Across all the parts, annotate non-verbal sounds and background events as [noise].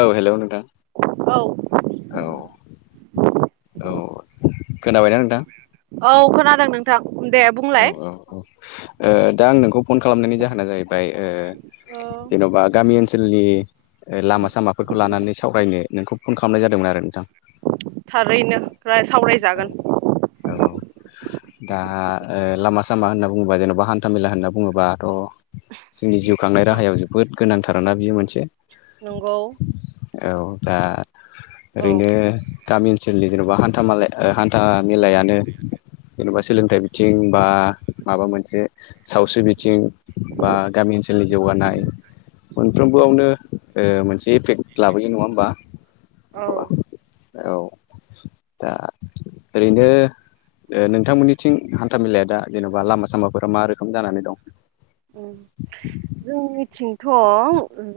औ हेलौ नोंथां औ औ औ खोनाबायना नोंथां औ खोनादों नोंथां दे औ बुंलाय औ औ दा आं नोंखौ फन खालामनायनि जाहोना जाहैबाय औ जेन'बा गामि ओनसोलनि लामा सामाफोरखौ लानानै सावरायनो नोंखौ फन खालामनाय जादोंमोन आरो नोंथां थारैनो औ सावरायजागोन औ औ दा लामा सामा होनना बुङोबा जेन'बा हान्थामेला होनना बुङोबाथ' जोंनि जिउ खांनाय औ राहायाव जोबोद गोनांथार ना बियो मोनसे नंगौ औ दा औ ओरैनो गामि ओनसोलनि जेन'बा हान्था मेला हान्था मेलायानो जेन'बा सोलोंथाइ बिथिं बा माबा मोनसे सावस्रि बिथिं बा गामि ओनसोलनि जौगानाय साफ्रोमबोआवनो मोनसे इफेक्ट लाबोयो नङा होमबा औ औ दा ओरैनो नोंथांमोननिथिं हान्थाामेलाया दा जेनेबा लामा सामाफोरा मा रोखोम जानानै दं उम जोंनिथिंथ'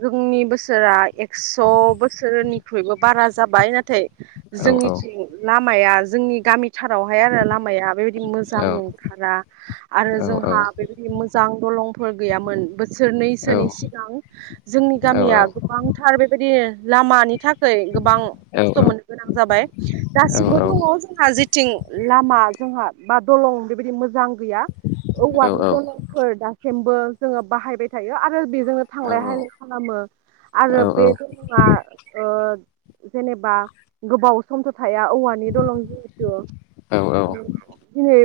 जोंनि बोसोरा एक्स' बोसोरनिख्रुइबो बारा जाबाय नाथाय औ औ जोंनिथिं लामाया जोंनि गामिथारावहाय आरो लामाया बेबायदि मोजां औ नंथारा आरो औ औ जोंहा औ बेबायदि मोजां दलंफोर गैयामोन बोसोरनैसोनि सिगां जोंनि औ गामिया गोबांथार बे बेबायदि लामानि थाखाय गोबां औ खस्थ' औ मोननो गोनां जाबाय नंगौ दासिमबो दङ जोंहा जेथिं लामा जोंहा बा दलं बेबायदि मोजां गैया औवानि दलंफोर दासिमबो जोङो बाहायबाय थायो आरो बेजोंनो थांलाय हायलाय खालामो आरो बे दलंआ जेनेबा गोबाव समथ' थाया औवानि दलं जिहेथु दिनै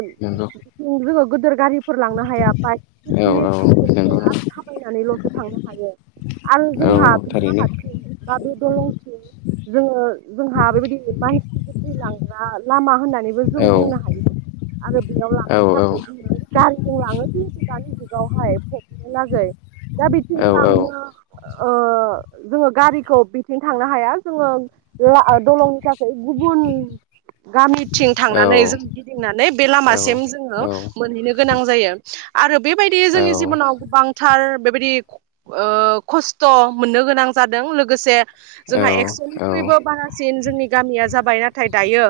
जोङो गिदोर गारिफोर लांनो हाया बाइक औ औ नोंगौ साइकेलफोर नोंथां आरो थाबायनानैल'सो थांनो हायो आरो जोंहा थारैनो [unintelligible] बे दलंथिं जोङो जोंहा बेबायदि माइसि थैलांग्रा लामा होननानै औ जों बुंनो हायो आरो बेयाव औ लांनो थाखाय जोङो गारिजों लाङो जिहेथु दानि जुग बेावहाय फबनो लागै दा बिथिं औ लांनो ओ जोङो गारिखौ बिथिं थांनो हाया जोङो दलंनि थाखाय गुबुन गामिथिं औ थांनानै औ जों गिदिंनानै बे लामासिम जोङो मोनहैनो गोनां जायो आरो बेबायदि जोंनि जिबनाव गोबांथार बे बिदि ओ खस्थ' मोननो गोनां जादों लोगोसे जोंहा एक्स'निख्रुइबो बारासिन जोंनि गामिया जाबाय नाथाय दायो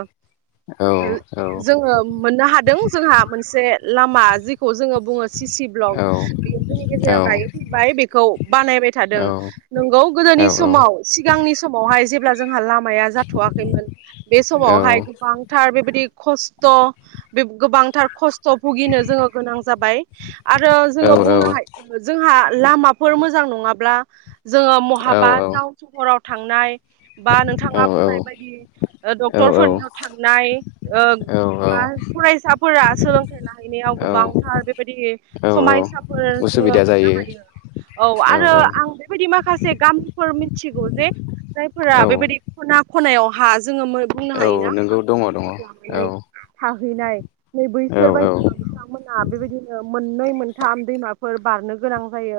जोङो मोननो हादों जोंहा मोनसे लामा जेखौ जोङो सि सि ब्लक बियो जोंनि गेजेराव दायो फैबाय बेखौ बानायबाय थादों नंगौ गोदो नि समाव सिगांनि समावहाय जेब्ला जोंहा लामाया जाथ'वाखैमोन बे समावहाय उसुबिदा गोबां गोबांथार बेबायदि खस्थ' गोबांथार खस्थ' भुगिनो जोङो गोनां जाबाय आरो जोङो बुंनो हायो जोंहा लामाफोर मोजां नङाब्ला जोङो महाबा टाउन सहराव थांनाय बा नोंथाङा बुंनाय बायदि डक्टरफोरनियाव थांनाय ओ बा फरायसाफोरा सोलोंथाइ लाहैनायाव गोबांथार बे बेबायदि समायसाफोर जोङो मोननो जायो हायो औ आरो आं बेबायदि माखासे गामि मिथिगौ जे जायफोरा औ बेबायदि खना खनायाव हा जोङो बुंनो औ हायोना नोंगौ दङ दङ हागोदानफोर औ लानानै थाहैनाय नै औ बैसोर बायदियाव बिथांमोना बेबायदि मोननै मोनथाम दैमाफोर बारनो गोनां जायो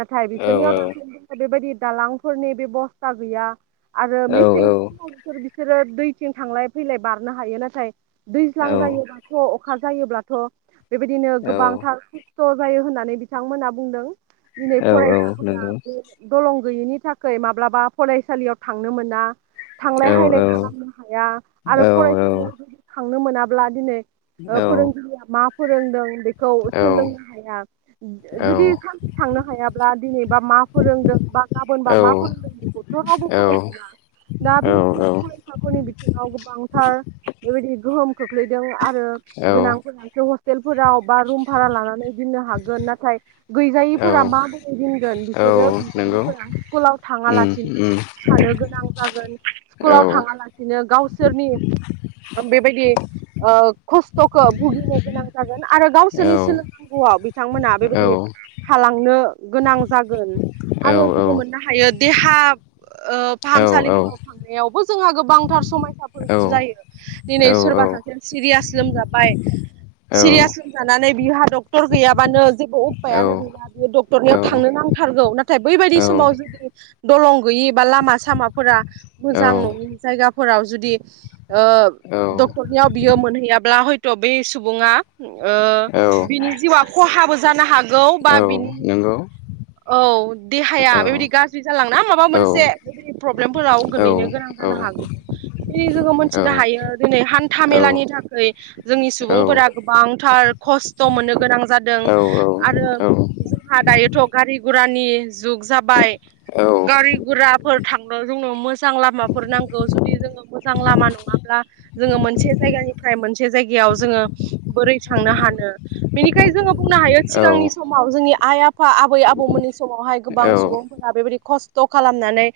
नाथाय औ बिसोरनियाव दासिम बेबायदि दालांफोरनि बेबस्था गैया आरो मेसेंनि समावफोराव बिसोर बिसोरो दैथिं थांलाय फैलाय बारनो हायो नाथाय दैज्लां जायोबाथ अखा जायोब्लाथ' बेबायदिनो औ गोबांथार खस्थ' जायो होननानै बिथांमोना बुंदों दिनै औ औ फरायसाफोरा नंगौ बे दलं गैयिनि थाखाय माब्लाबा फरायसालियाव थांनो मोना थांलाय औ हायलाय औ खालामनो हाया आरो औ औ फरायसालियाव जुदि थांनो मोनाब्ला दिनै ओ फोरोंगिरिया मा फोरोंदों बे सोलोंनो हाया जुदि औ सानसे थांनो हायाब्ला दिनैबा मा फोरोंदों गाबोनबा मा फोरोंदों बेखौथ' रावबो फोरोंफिना दा औ बेबायदि औ फरायसाफोरनि बिथिङाव गोबांथार बेबायदि गोहोम खो खख्लैदों आरो औ गोनांफोरासो हस्टेलफोराव बा रुमभारा लानानै दोननो हागोन नाथाय औ गैजायिफोरा मा बोरै दोनगोन औ बिसोरो नंगौ गैजायिफोरा स्कुलाव उम थाङालासिनो उम थानो गोनां जागोन औ स्कुलाव थाङालासिनो गावस सोरनि बेबायदि ओ खस्थ'खौ भुगिनो गोनां जागोन आरो औ गावसोरनि सोलोंनांगौआव बिथांमोना औ बेबायदि थालांनो गोनां जागोन। औ आरो जोङो मोननो हायो देहा ओ औ फाहामसालिफोराव थांनायावबो जोंहा गोबांथार समायसाफोर औ जायो दिनै सोरबा सासे सिरियास लोमजाबाय औ। जानानै बिहा डक्टर गैयाबानो जेबो उफायानो गैला बियो डक्टरनियाव थांनो नांथारगौ नाथाय बैबायदि समाव जुदि दलं गैयि एबा लामा सामाफोरा मोजां नङि जायगाफोराव जुदि ओ डक्टरनियाव बियो मोनहैयाब्ला हयथ' बे सुबुङा ओ औ बिनि जिउआ खहाबो जानो हागो औ नंगौ। औ देहाया बेबायदि गाज्रि जालांना माबा मोनसे बेबायदि प्रब्लेमफोराव गोलैनो गोनां जानो हाग हागौ दिनै जोङो मोनथिनो हायो दिनै हान्था मेलानि थाखाय बि जोंनि सुबुंफोरा गोबांथार खस्थ' मोननो गोनां जादों आरो जोंहा दायोथ' गारि गुरानि जुग जाबाय। गारि गुराफोर थांनो जोंनो मोजां लामाफोर नांगौ जुदि जोङो मोजां लामा नङाब्ला जोङो मोनसे जायगानिफ्राय मोनसे जायगायाव जोङो बोरै थांनो हानो? बेनिखाय जोङो बुंनो हायो सिगांनि समाव जोंनि आइ आफा आब आबौमोननि समावहाय गोबां सुबुंफोरा बेबायाददि खस्थ' खालामनानै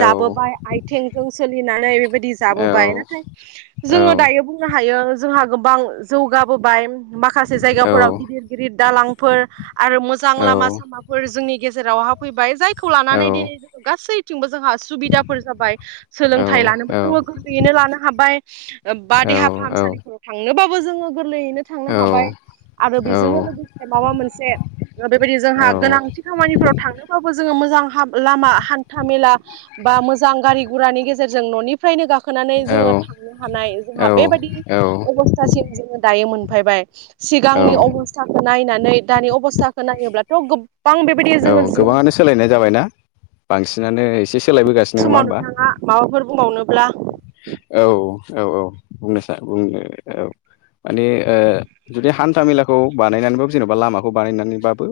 जाबोबाय आथिंजों सोलिनानै बेबायदि जाबोबाय नाथाय जोङो दायो बुं नो हायो जोंहा गोब गोबां जौगाबोबाय माखासे जायगाफोराव गिदिर गिदिर दालांफोर आरो मोजां लामा सामा फोर जोंनि गेजेरावहा फैबाय जायखौ लानानै दिनै गासैथिंबो जोंहा सुबिदाफोर जाबाय। सोलोंथाइ लानोबो जोङो गोरलैयैनो लानो हाबाय बा देहा फाहामसालिफोराव थांनोबाबो जोङो गोरलैयैनो थांनो हाबाय औ आरो औ बेजोंनो औ लोगोसे माबा मोनसे बेबायदि औ जोंहा गोनांथि खामानिफोराव थांनोबाबो जोङो मोजां लामा हान्था मेला बा मोजां गारि गुरानि गेजेरजों न'निफ्रायनो गाख खोनानै जोङो थांनो हानाय औ जोंहा बेबायादि अबस्थासिम जोङो दायो मोनफैबाय औ सिगांनि अबस्थाखौ नायनानै दानि अबस्थाखौ नायोब्लाथ' गोब औ गोबाङानो सोलायनाय जाबायना बांसिनानो एसे सोलायबोगासिनो नङा समाव होमबा नोंथाङा माबाफोर बुंबावनोब्ला औ औ औ बुंनोसान बुंनो औ। मानि ओ जुदि हान्था मेलाखौ बानायनानैबो जेनेबा लामाखौ बानायनानैबाबो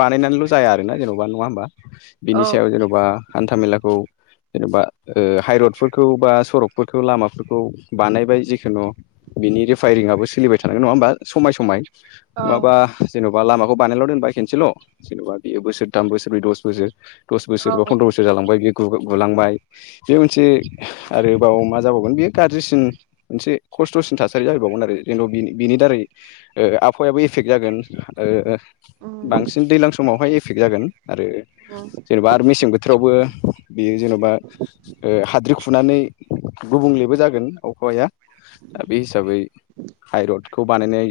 बानाय नानैल' जाया आरो ना जेनबा नङा होमबा? बिनि औ सायाव जेन'बा हान्थाामेलाखौ जेन'बा ओ हाइरडफोरखौ बा सरक फोरखौ लामाफोरखौ बानायबाय जिखुनु बिनि रिफाय‌रिं आबो सोलिबाय थानोन नङा होमबा? समाय समाय औ नङाबा जेन'बा बा लामाखौ बानायल' दोनबाय खेनसेल' जेन'बा बेयो बोसोरथाम बोसोरब्रै दस बोसोर दस बोसोर बा फन्द्र' बोसोर जालांबाय बे गुलांबाय बे मोनसे आरो गा जाबावगोन बियो गारजिसिन मोनसे खष्टसिन थासारि जाहैबावगोन आरो जेन बिनि दारै आबहावायाबो इफेक्ट जागोन ओ ओ। बांसिन दैलां समावहाय एफेक्ट जागोन आरो जेन'बा आरो मेसें बोथोरावबो बेयो जेन'बा ओ हाद्रि खुनानै गुबुंलेबो जागोन अखया दा बे हिसाबै हाइरडखौ बानायनाय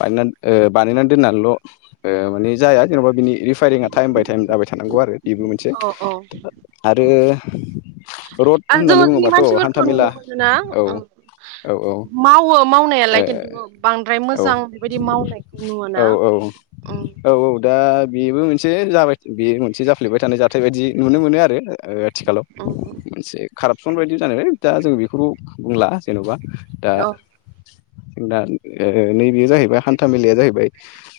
बानायनान ओ बानायनानै दोननानैल' ओ माने जाया जेन'बा बिनि रिफायरिंआ थाइम बाय थाइम जाबाय थानांगौ आरो बिबो मोनसे औ औ आरो रद आरो होननानै जोङो जोंनि बुङोबाथ हान्था मानसिफोरखौ मेला नुनो मोनो ना औ ओ औ ओ मावो मावनायालाय किन्थु बांद्राय मो औ औ औ औ औ। दा बेबो मोनसे जाबाय बे मोनसे जाफ्लेबाय थानाय जाथाय बायदि नुनो मोनो आरो ओ आथिखालाव मोनसे कारापसन बायदि जानो दा जों बेखौ बुंला जेन'बा दा-दा ओ नैबेयो जाहैबाय हान्था मेलाया जाहैबाय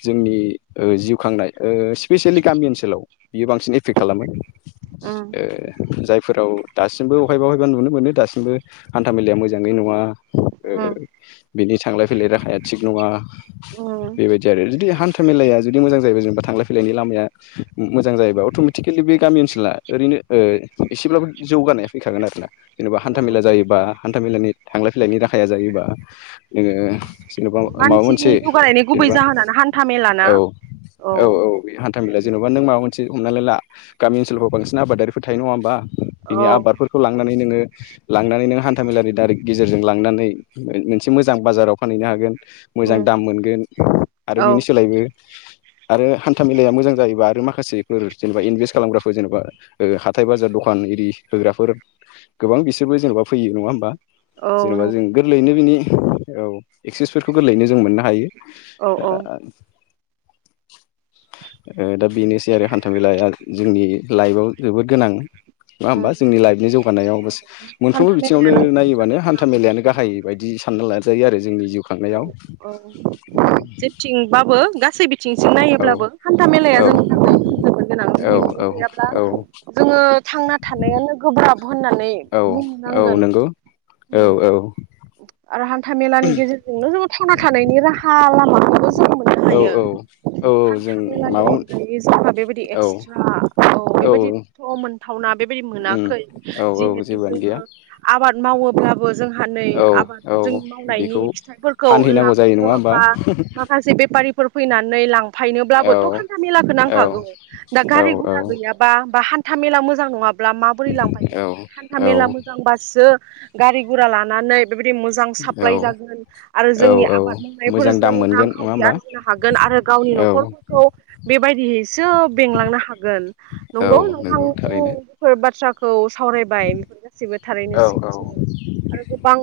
जोंनि ओ जिउ खांनाय ओ स्पेसियेलि गामि ओनसोलाव बियो बांसिन एफेक्ट खालामो। ओ जायफोराव दासिमबो अहायबा हय बा नुनो मोनो दासिमबो हान्था मेलाया मोजाङै नङा ओ [unintelligible] बिनि थांलाय फैलाय राहाया थिग नङा औ बेबायदि आरो जुदि हान्था मेलाया जुदि मोजां जायोबा जेनेबा थांलाय फैलायनि लामाया उम मोजां जायोब्ला अटमेटिकेलि बे गामि ओनसोला रैनो ओ एसेब्लाबो जौगानाया फैखागोन आरोना। जेनेबा हान्था औ मेला जायोबा हान्था मेलानि थांलाय फैलायनि राहाया जायोबा जोङो जेनेबा मा-माबा मानसिनि मोनसे जौगानायनि गुबै जेनेबा जाहोनानो हान्था मेलाना औ। औ औ बे हान्थामेला जेनेबा नों माबा मोन से हमनानै ला गामि ओनसोलफोराव बांसिन आबादारिफोर थायो नङा होमबा बिनि औ आबादफोरखौ लां नोङो लांनानै नों हान्थामेलानि दारै गेजेरजों लांनानै मोनसे मोजां बाजाराव फानहैनो हागोन। मोजां उम दाम मोनगोन आरो औ बिनि सोलायबो आरो हान्था मेलाया मोजां जायोबा आरो माखासेफोर जेनेबा इनभेस्ट खालामग्राफोर जेनेबा ओ हाथाय बाजार द'खान [unintelligible] होग्राफोर गोबां बिसोरबो जेनेबा फैयो नङा होमबा औ जेनेबा नंगौ जों गोरलैयैनो बिनि औ एक्सेसफोरखौ गोरलैयैनो जों मोननो हायो औ औ ओ ओ दा बेनोसै आरो हान्था मेलाया जोंनि लाइफआव जोबोद गोनां। नङा उम होमबा जोंनि लाइफनि जौ बानायाव बास मोनफ्रोमबो हान्था बिथिङावनो मेलायानो जोंनि नायोबानो थाखाय हान्था मेलायानो गोनां गाहाय बायदि सानना लाजायो आरो जोंनि जिउखौ। औ औ जेथिंबाबो गासै बिथिंसिम औ नायोब्लाबो हान्था मेलाया औ ज औ। गोनां औ जुदि बि गैयाब्ला औ जोङो थांना थानायानो गोब्राब होननानै औ औ बुंनांगोन नंगौ औ उम औ आरो हान था मेलानि गेजेरजोंनो जोङो थांना थानायनि राहा लामा जों मोननो औ हायो औ औ जों हान्था मेलानि माबा अनगायै जोंहा बेबायदि औ एक्सट्रा औ बेबायदिथ' मोनथावना बेबायदि उम मोनाखै औ औ जिहेथु जेबोआनो गैया जोङो आबाद मावोब्लाबो जोंहा नै औ आबाद औ जों मावनायनि बेखौ फिथ फोरखौ फानहैनांगौ जायो लांनो नङा होमबा बा माखासे बेपारिफोर फैनानै लां फायनोब्लाबोथ' औ हान्था मेला औ नांखागौ दा गारि गुरा औ गैयाब्ला बा हान्था था मेला मोजां नङाब्ला माबोरै लांफैनो हान्था औ मेला मोजांबासो गारि गुरा लानानै बेबायदि मोजां साप्लाय औ जागोन। आरो औ जोंनि औ आबाद मोजां दाम मावनायफोरजों मोनगोन नङा रांखावरि होमबा आरजिनो हागोन आरो गावनि औ न'खरफोरखौ बेबायदियैसो बेंलांनो हागोन औ नंगौ नोंथां [unintelligible] थारैनो फोर बाथ्रा खौ सावरायबाय गासिबो थारैनो औ औ सैथो आरो गोबां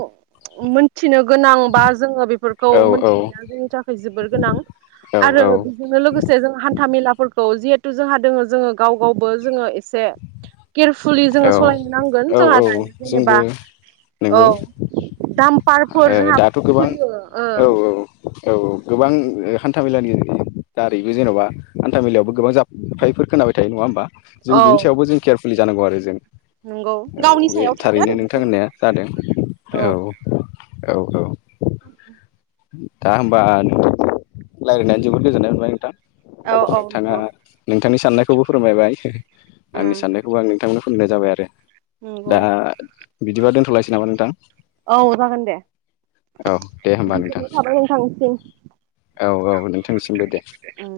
मोनथिनो गोनां बा जोङो बेफोरखौ औ औ मोनथिनाया जोंनि थाखाय जोबोर गोनां। आरो बेजोंनो लोगोसे जों हान्था मेलाफोरखौ जि तु जोंहा दोङो जोङो गाव गावबो जोङो एसे केयारफुलि औ जोङो सालायनो नांगोन औ जोंहा औ दायो जेनेबा जोंबो औ नंगौ दामफारफोर ओ जोंहा दाथ' गोबां फैयो ओ औ औ। औ गोबां हान्था मेलानि दारैबो जेन'बा हान्था मेलायावबो गोबां जाफाय खोनाबाय थायो नङा होमबा जों बिनि औ सायावबो जों केयारफुलि जानांगौ आरो जों। नंगौ गावनि औ बे सायाव थायो थारैनो आरो नोंथां होननाया बेफोरो जादों औ। औ औ। उ दा होमबा रायज्लायानो जोबोद गोजोननाय मोनबाय नोंथां। औ औ नोंथाङा नंगौ नोंथांनि साननायखौबो फोरमायबाय। आंनि उम साननायखौ आं नोंथांनो फुनो जाबाय आरो दा नंगौ बिदिबा दोनथलायसै नामा नोंथां। औ जागोन दे औ दे होमबा नोंथां गोननाय थाबाय नोंथांनिसिम। औ औ नोंथांनिसिमबो दे। उम